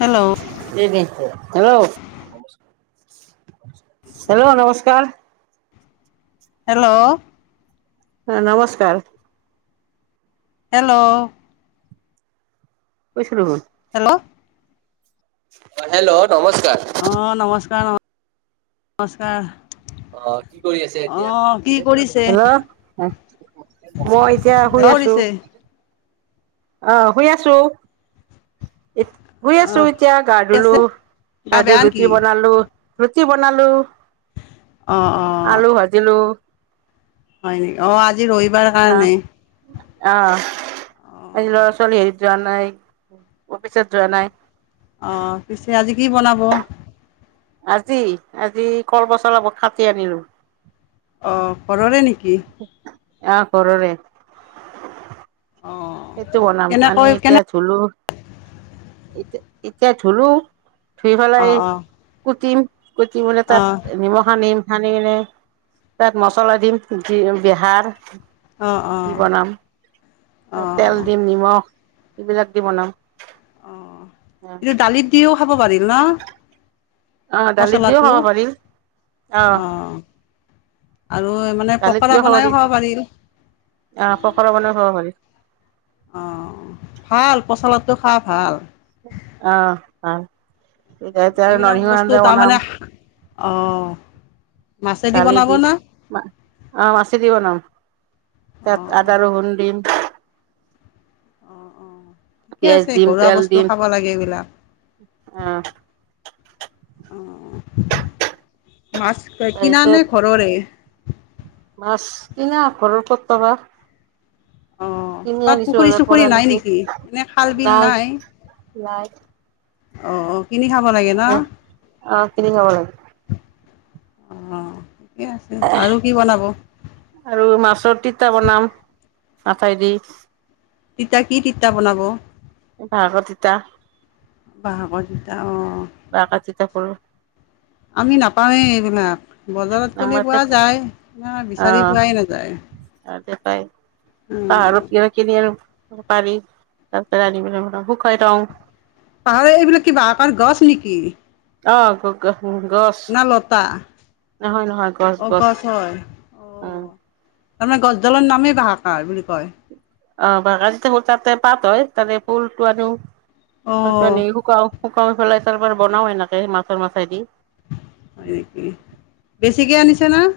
Hello এই বেগটো hello hello নমস্কাৰ হেল্ল' হ নমস্কাৰ হেল্ল' কৈছো ৰব অ অ হেল্ল' নমস্কাৰ অ নমস্কাৰ নমস্কাৰ অ কি কৰি আছে অ এতিয়া কি কৰিছে মই এতিয়া শুই আছো কৰিছে আহ শুই আছো শুই অ আছো কি এতিয়া গা ধুলো আছে গা ধই বেয়া ৰুটি নেকি বনালো ৰুটি বনালো অ অ আলু ভাজিলো হয় নেকি অ আজি ৰবিবাৰ আহ কাৰণে আহ অ আজি লৰা ছোৱালী হেৰিত যোৱা নাই অফিচত যোৱা নাই আহ পিছে আজি কি বনাব আজি আজি কল পচলা কাটি আনিলো অঁ ঘৰৰে নেকি আহ ঘৰৰে অ সেইটো বনাম আমি কেনেকৈ কেনে এতিয়া ধুলো এতিয়া এতিয়া ধুলো ধুই অ পেলাই অ কুটিম কুটি পেলাই অ তাত নিমখ সানিম। সানি কিনে তাত মছলা দিম, জি বেহাৰ অঁ, দি অঁ বনাম তাত তেল দিম, নিমখ এইবিলাক দি বনাম। অঁ দালিত দিওঁ খাব পাৰি ন'? অ দালিত দিও পচলাটো। খাব পাৰি অ অঁঁ আৰু মানে, দালিত পকৰা দিও পাৰি বনাইও খাব পাৰিম। অ পকৰা বনাই খাব পাৰি অঁ ভাল পচলাটোখা ভাল। অঁ, ভাল। এইটো এতিয়া নৰসিংহ আঞ্ছা বনাম। অঁ-হ্‌ দালি দি। মা অঁ, মাছে দি বনাম। তাত অঁ আদা, ৰচুন দিম। ঠিকে পিয়াজ আছে, দিম ঘৰুৱা তেল বস্তু দিম খাব লাগে অ এইবিলাক। অঁ, মাছ কে কিনা তাৰপিছত নে ঘৰৰে? মাছ কিনা। ঘৰৰ ক'ত পাবা? অঁ কিনি তাত আনিছোঁ, পুখুৰী বজাৰ চুখুৰী পৰা নাই আনিছে। নেকি এনে খাল বিল নাই ইয়াত। অঁ অঁ, কিনি খাব লাগে ন'? অ কিনি খাব লাগে অঁ ঠিকে আছে আৰু কি বনাব আৰু মাছৰ তিতা বনাম। মাঠাই দি। তিতা কি তিতা বনাব? বাহঁৰ তিতা। বাহঁৰ তিতা অঁ বাহৰ তিতা কৰো আমি নাপাওঁৱে এইবিলাক। বজাৰত আমাৰ গ'লে পোৱা যায়, না বিচাৰি পোৱাই নাযায়? পায়। অ পাহাৰত গৈ কিনি আনো। পাৰি। তাৰ পিছতে আনি পেলাই প্ৰথমতে শুকুৱাই থং। পাহাৰে, এইবিলাক কি বাহঁৰ গছ নেকি? অঁ, কক ফুল গছ? না লতা নহয়, নহয় গছ অ গছ। হয় অ অঁ। তাৰমানে, গছডালৰ নামেই বাহাঁগাজ্‌ বুলি কয়? অঁ, বাহঁগাজটো তাতে পাত হ'য়। তাতে ফুলটো আনো, অ তাপা আনি শুকোৱাওঁ। শুকাই পেলাই তাৰপৰা বনাও এনেকে মাছৰ মাথাই দি। ঠিকে আনিছে ন'?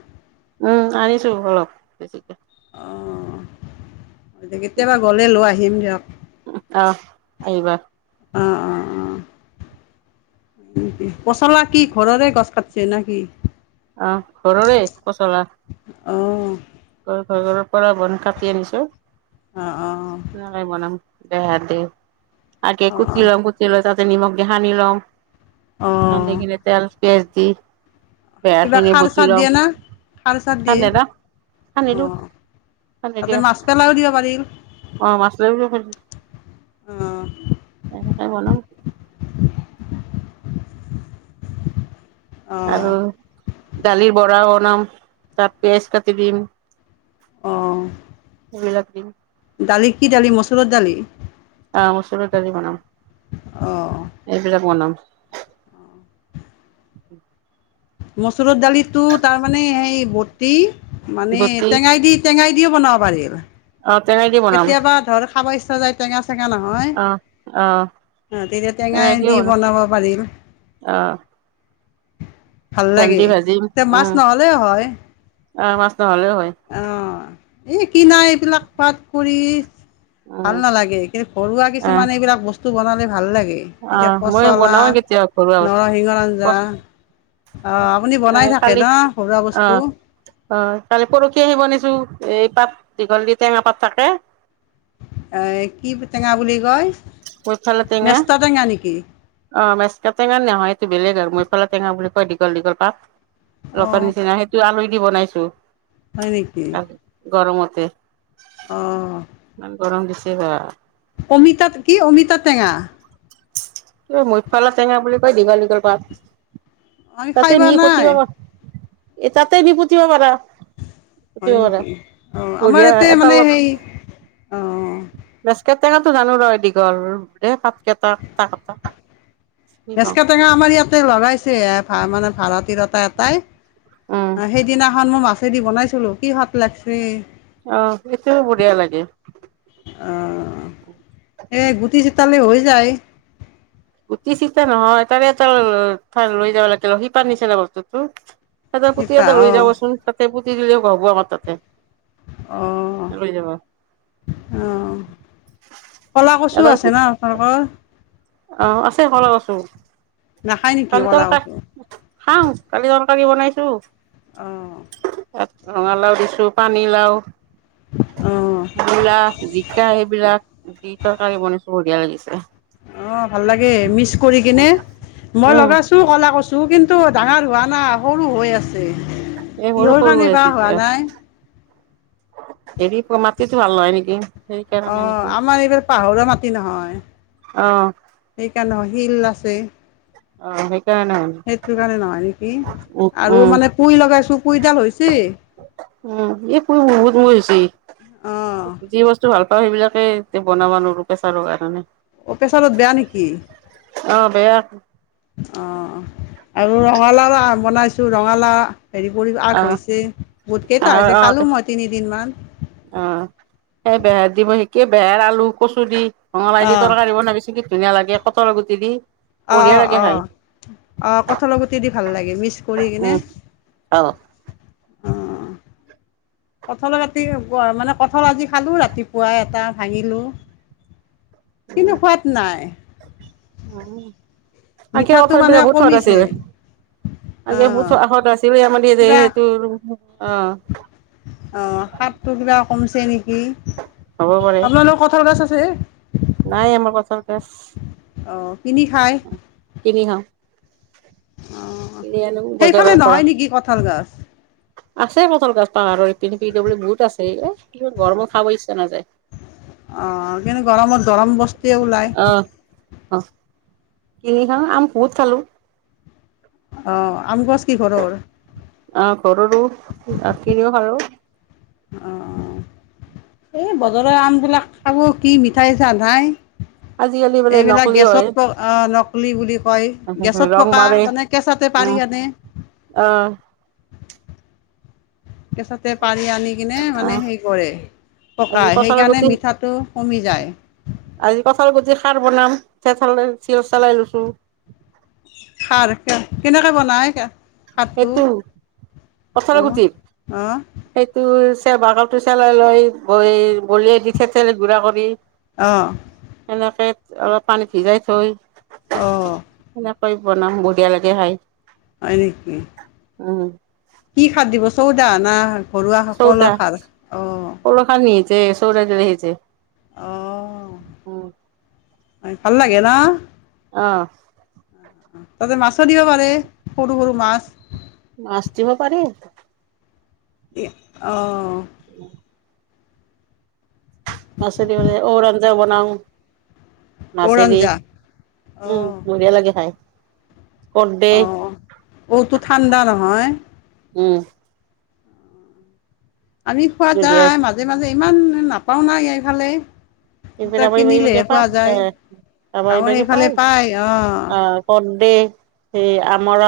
উম, আনিছো অলপ বেছিকে। অঁ, কেতিয়াবা গ'লে লৈ আহিম দিয়ক। আহ আহিবা। অঁ অঁ অঁ। পচলা কি ঘৰৰে গছ কাট্‌ছে না কি? অঁহ ঘৰৰে পচলা। অঁ ঘৰ ওচৰৰ পৰা বন কাটি আনিছো। অ অ মই বনাম। দে, দে আগে অ কুটি লম, কুটি লৈ তাতে নিমখ দি সানি লম। অ অ সানিকিনে তেল পিয়াজ দি কিবা বেয়াখিনি খাৰ চাৰ বতি দিয়ে লম। না খাৰ চাৰ দিয়ে আনগে যা আনি নিদিও, অ', তই তাতে নিদিয়? মাছ পেলাইও দিব পাৰিল অঁ, মাছ লৈ আহিবলে কৈ দিবি? অঁ এটাকে বনাম? আৰু অ', দালি, বৰা বনাম, তাত পিঁয়াজ কাটি দিম। আহ! এইবিলাক দালি কি দালি মচুৰৰ দালি? আহ মচুৰৰ দালি বনাম অ', এইবিলাক বনাম। উম। মচুৰৰ দালিটো তাৰ মানে সেই বটি মানে গোটেই টেঙাই দি টেঙাই দি বনাব পাৰি মানে। অ তেনে দি বনাম। খাব ইচ্ছা যায় টেঙা নহয় অ', অ', অ তেতিয়া টেঙাই দি বনাব পাৰিম। আহ! ভাল লাগে এতিয়া মাছ উম, নহলেও হয় অ', মাছ নহ'লেও হয় আহ। এই কিনা এইবিলাক পাত পৰি ভাল উম, নালাগে কিন্তু ঘৰুৱা কিছুমানে এইবিলাক বস্তু বনালে ভাল লাগে। এতিয়া আহ মই পচলা বনাও কেতিয়াবা ঘৰুৱা নৰসিংহৰ আঞ্জা বস্তু। অঁ আপুনি এ বনাই থাকে কালি ন ঘৰুৱা অ বস্তু আহ কালি পৰহি আহিব নিছো এই পাত দীঘল দি টেঙা পাত থাকে এ কি টেঙা বুলি কয়? মইফালে টেঙা মেষ্টা নেকি অ মেচকা টেঙা নেহয় এইটো বেলেগ আৰু মই সফালা টেঙা বুলি কয় দীঘল দীঘল পাত লগত অঁ নিচিনা সেইটো আলু দি বনাইছো। হয় আৰু গৰমতে আহ! সিবা! অমিতা কি অমিতা টেঙা। এই মুইফালা টেঙা বুলি কয় দীঘল দীঘল পাত। আমি খাই তাতে পোৱা নি পুতিব, নাই এ তাতে নি পুতিব পাৰা। কি হয় কৰা, নেকি অঁ আমাৰ বঢ়িয়া ইয়াতে মানে সেই এটালত অঁ বছ কেটেকাটো জানো ন দীঘল দে পাট কেইটা কটা কটা চিনি ভেচ পাওঁ কটেঙা আমাৰ ইয়াতে লগাইছে ভা মানে ভাৰতীয়া উম এটাই। সেইদিনাখন মই মাছেদি বনাইছিলো কি ভাল লাগছি। আহ সেইটোও বঢ়িয়া লাগে। এ গুটি গুচালে হৈ যায়। উটি চিটা নহয় তাৰে এটা লৈ যাব লাগিল সিপাৰ নিচিনা বস্তুতো। এটা পুতি শিপা এটা লৈ অঁ যাবচোন তাতে পুতি হলেও ভাবো আমাৰ তাতে। অহ লৈ যাব অহ! কলা কচু এডাল আছে না পুতি আপোনালোকৰ? অ আছে কলা কচু, নাখায় নেকি কালি ক'লা তৰ কচু খাও কালি তৰকাৰী বনাইছো। আহঁ! ইয়াত ৰঙালাও দিছো পানীলাও। অঁ ভূলা, জিকা এইবিলাক। দি তৰকাৰী বনাইছো বঢ়িয়া লাগিছে। অ ভাল লাগে মিচ কৰি কিনে মই উম, লগাইছো কলা কছো। কিন্তু ডাঙৰ হোৱা নাই সৰু হৈ আছে, এই সৰু কিহৰ সৰু হৈ কাৰণে আছে বয়া হোৱা এতিয়া। নাই? হেৰি মাতিতো ভাল নহয় নেকি? অ সেইকাৰণে নেকি আমাৰ এইবাৰ পাহৰৰ মাটি নহয় অ', সেইকাৰণে হয়। শিল আছে। অ', সেইকাৰণে হয়। সেইটো কাৰণে নহয় নেকি উম, আৰু উম, মানে পুই লগাইছো পুইডাল হৈছে। ছি উম, এই পু বহুত মই হৈছে, অঁ যি বস্তু ভাল সেইবিলাকে এতিয়া বনাবা নোৱাৰো প্ৰেছাৰৰ কাৰণে। অ পেছাৰত বেয়া নেকি? অ', বেয়া অ আৰু ৰঙালাও বনাইছো ৰঙালা হেৰি কৰি আ অ', কৈছে, বহুত কেইটা অ', হৈছে অ', খালো মই তিনিদিন মান। অ, সেই বেহেৰ দিব সিকে বেহেৰ, আলু, কচু দি ৰঙলাই দি অঁ তৰকাৰী বনাবিছো কি ধুনীয়া লাগে কটৰ গুটি দি। অ অ বঢ়িয়া লাগে অ খাই অ, কঠল গুটি দি ভাল লাগে মিক্স কৰি কিনে। উম, অ। অ। কঠলৰ ৰাতি মানে কঠল আজি খালো ৰাতিপুৱা এটা ভাঙিলো। কিন্তু সোৱাত নাই। আনকি মিঠাটো মানে কঠৰবিলাক বহুত হৰ কমিছে আছিল। আে [inaudible] অঁ মঁত আছিল আমাৰ সেইটো অ অ হাতটো কিবা কমছে নেকি? হ'ব পাৰে আপোনালোকৰ কঠাল গাছ আছ ছে? নাই আমাৰ কঁঠল গাছ অঁ কিনি খায় কিনি খাওঁ। কিনি আনো সেইফালে বজাৰৰ পৰা। নহয় নেকি কঁঠাল গছ আছে কঁঠল গাছ পাহাৰৰ ই পি পিডবলি বহুত আছে এ কিন্ত ঘৰ মোৰ খাব ইচ্ছা নাযায়। আহ কিন্তু গৰমত গৰম বস্তুৱে ওলায়। অ অ কিনি খাও আম বহুত খালো। অ আম গছ কি ঘৰৰ? আহ কৰো ত ৰাতি দি খালো। অঁ এই বজাৰৰ আমবিলাক খাব কি মিঠাই চা নাই? আজিকালি বোলে এইবিলাক নকলি হয় গেছত প নকলি বুলি কয়, গেছত ৰং পকা মাৰে মানে কেছত তে পাৰি উম আনে। আহ। কেচাতে পাৰি আনি কিনে মানে আহ হেৰি কৰে আজি পকায়, কঁঠালৰ সেইকাৰণে গুটি মিঠাটো কমি যায়। আজি কঁঠাল কাৰ বনাম থিঠলে [unintelligible] চিল চলাই লৈছো। খাৰ কেনেকে বনাই কে সেইটো কঁঠাল অঁ গুটি অঁ সেইটো ৰ বাগলটো চেলাই লৈ ব বলিয়ে দি থেতে গুড়া কৰি। অঁ [unintelligible] এনেক অলপ পানীত সিজাই থৈয়। অহ। কৈ বনাম বঢ়িয়া লাগে খাই। হয় নিকি? উম। কি খাদ দিব চৌদা না? ঘৰুৱা সকলৰ চৌটা, খাৰ অঁ ল খান নিছে চৌত [unintelligible] অ' উম [inaudible] ভাল লাগে ন? অ। তাতে মাছো দিব পাৰে, সৰু- সৰু মাছ। মাছ দিব পাৰি? এ অ। উম। মাছে দিবলে ঔৰ আঞ্জা বনাও। ঔৰ মাছেদি আঞ্জা উম অ' বঢ়িয়া লাগে খায়। অ ঔটো ঠাণ্ডা নহয়। উম। আমি খোৱা বঢ়িয়া যায় মাজে মাজে ইমান নাপাওঁ নাই ইফালে। [unintelligible] সেই গাঁৱৰ সেইফালে পায় অ' আমাৰ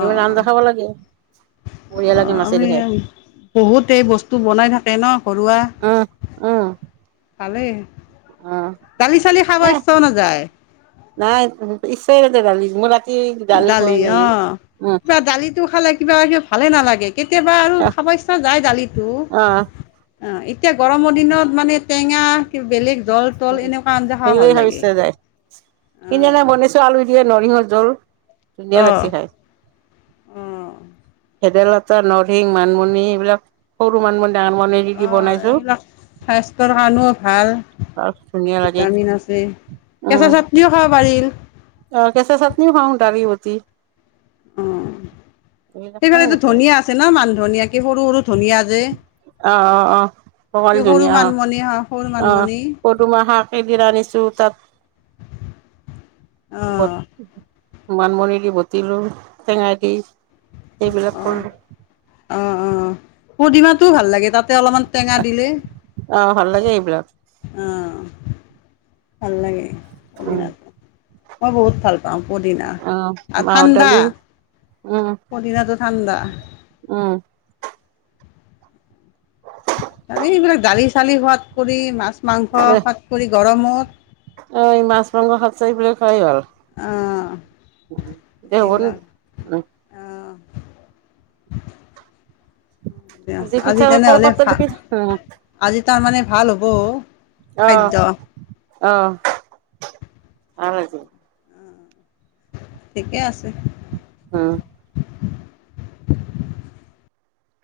এইবোৰ আঞ্জা খাব লাগে বঢ়িয়া লাগে মাছেদি খাই। বহুতে বস্তু বনাই থাকে ন ঘৰুৱা উম ভালেই। অঁ দালি চালি খাব নাই ইচ্ছাও নাযায়। নাই ইচ্ছাই নাযায় দালি। [unintelligible] খোৱাই দালি নাই। অ উম কিবা দালিটো খালে কিবা কিবি ভালে নালাগে। কেতিয়াবা আৰু আহ খাব ইচ্ছা যায় দালিটো, অ' এতিয়া গৰমৰ দিনত মানে টেঙা কিবা বেলেগ জল তল এনেকুৱা আঞ্জা হেৰি ভাল কৰি খাব লাগে ইচ্ছা যায়, কিনে নাই বনিছে আলু ৰে নৰসিংহ জুল, ধুনীয়া লাগিছে খাই। আঁহ। ভেদাইলতা নৰসিংহ মানিমুনি এইবিলাক সৰু মানিমুনি ডাঙৰ মানিমুনি অ দি বনাইছো। এইবিলাক স্বাস্থ্যৰ কাৰণেও ভাল। আৰু ধুনীয়া লাগে। ভিটামিন আছে উম কেঁচা চাটনিও খাব পাৰিল। অ কচা চাটনিও খাওঁ দাৰি বটি। অ সেইফালতো গোটেই ধুনিয়া আছে ন মানধুনিয়া কে সৰু সৰু ধুনীয়া যে? অ' অ' সে সৰু মানমনিয়া হ আহ পদুমাহ শাক একদিন আনিছো তাত অ বট মানিমুনি দি বটিলো টেঙাই দি। এইবিলাক কৰলো। পুদিনাটো ভাল লাগে তাত তে অলপমান টেঙা দিলে। অ', ভাল লাগে এইবিলাক। অঁ। ভাল লাগে উম। পুদিনাটো। মই বহুত ভাল প পাওঁ পুদিনা অ', আৰু মাহৰ ঠাণ্ডা। দালি উম, পুদিনাটো ঠাণ্ডা। উম, আৰু এইবিলাক দালি চালি খোৱাত কৰি মাছ মাংস দে খোৱাদ কৰি গৰমত অ এই মাছ মাংস খোৱাতচে এইবোৰে খোৱাই ভাল। অ', দে এইবিলাক হ অ', আজি পিঠা তেনেহ'লে কলপাতত দি পিঠা উম, আজি তাৰমানে ভাল হ'ব খাদ্য? আহ ভাল আজি। ঠিকে আছে। হ'ম।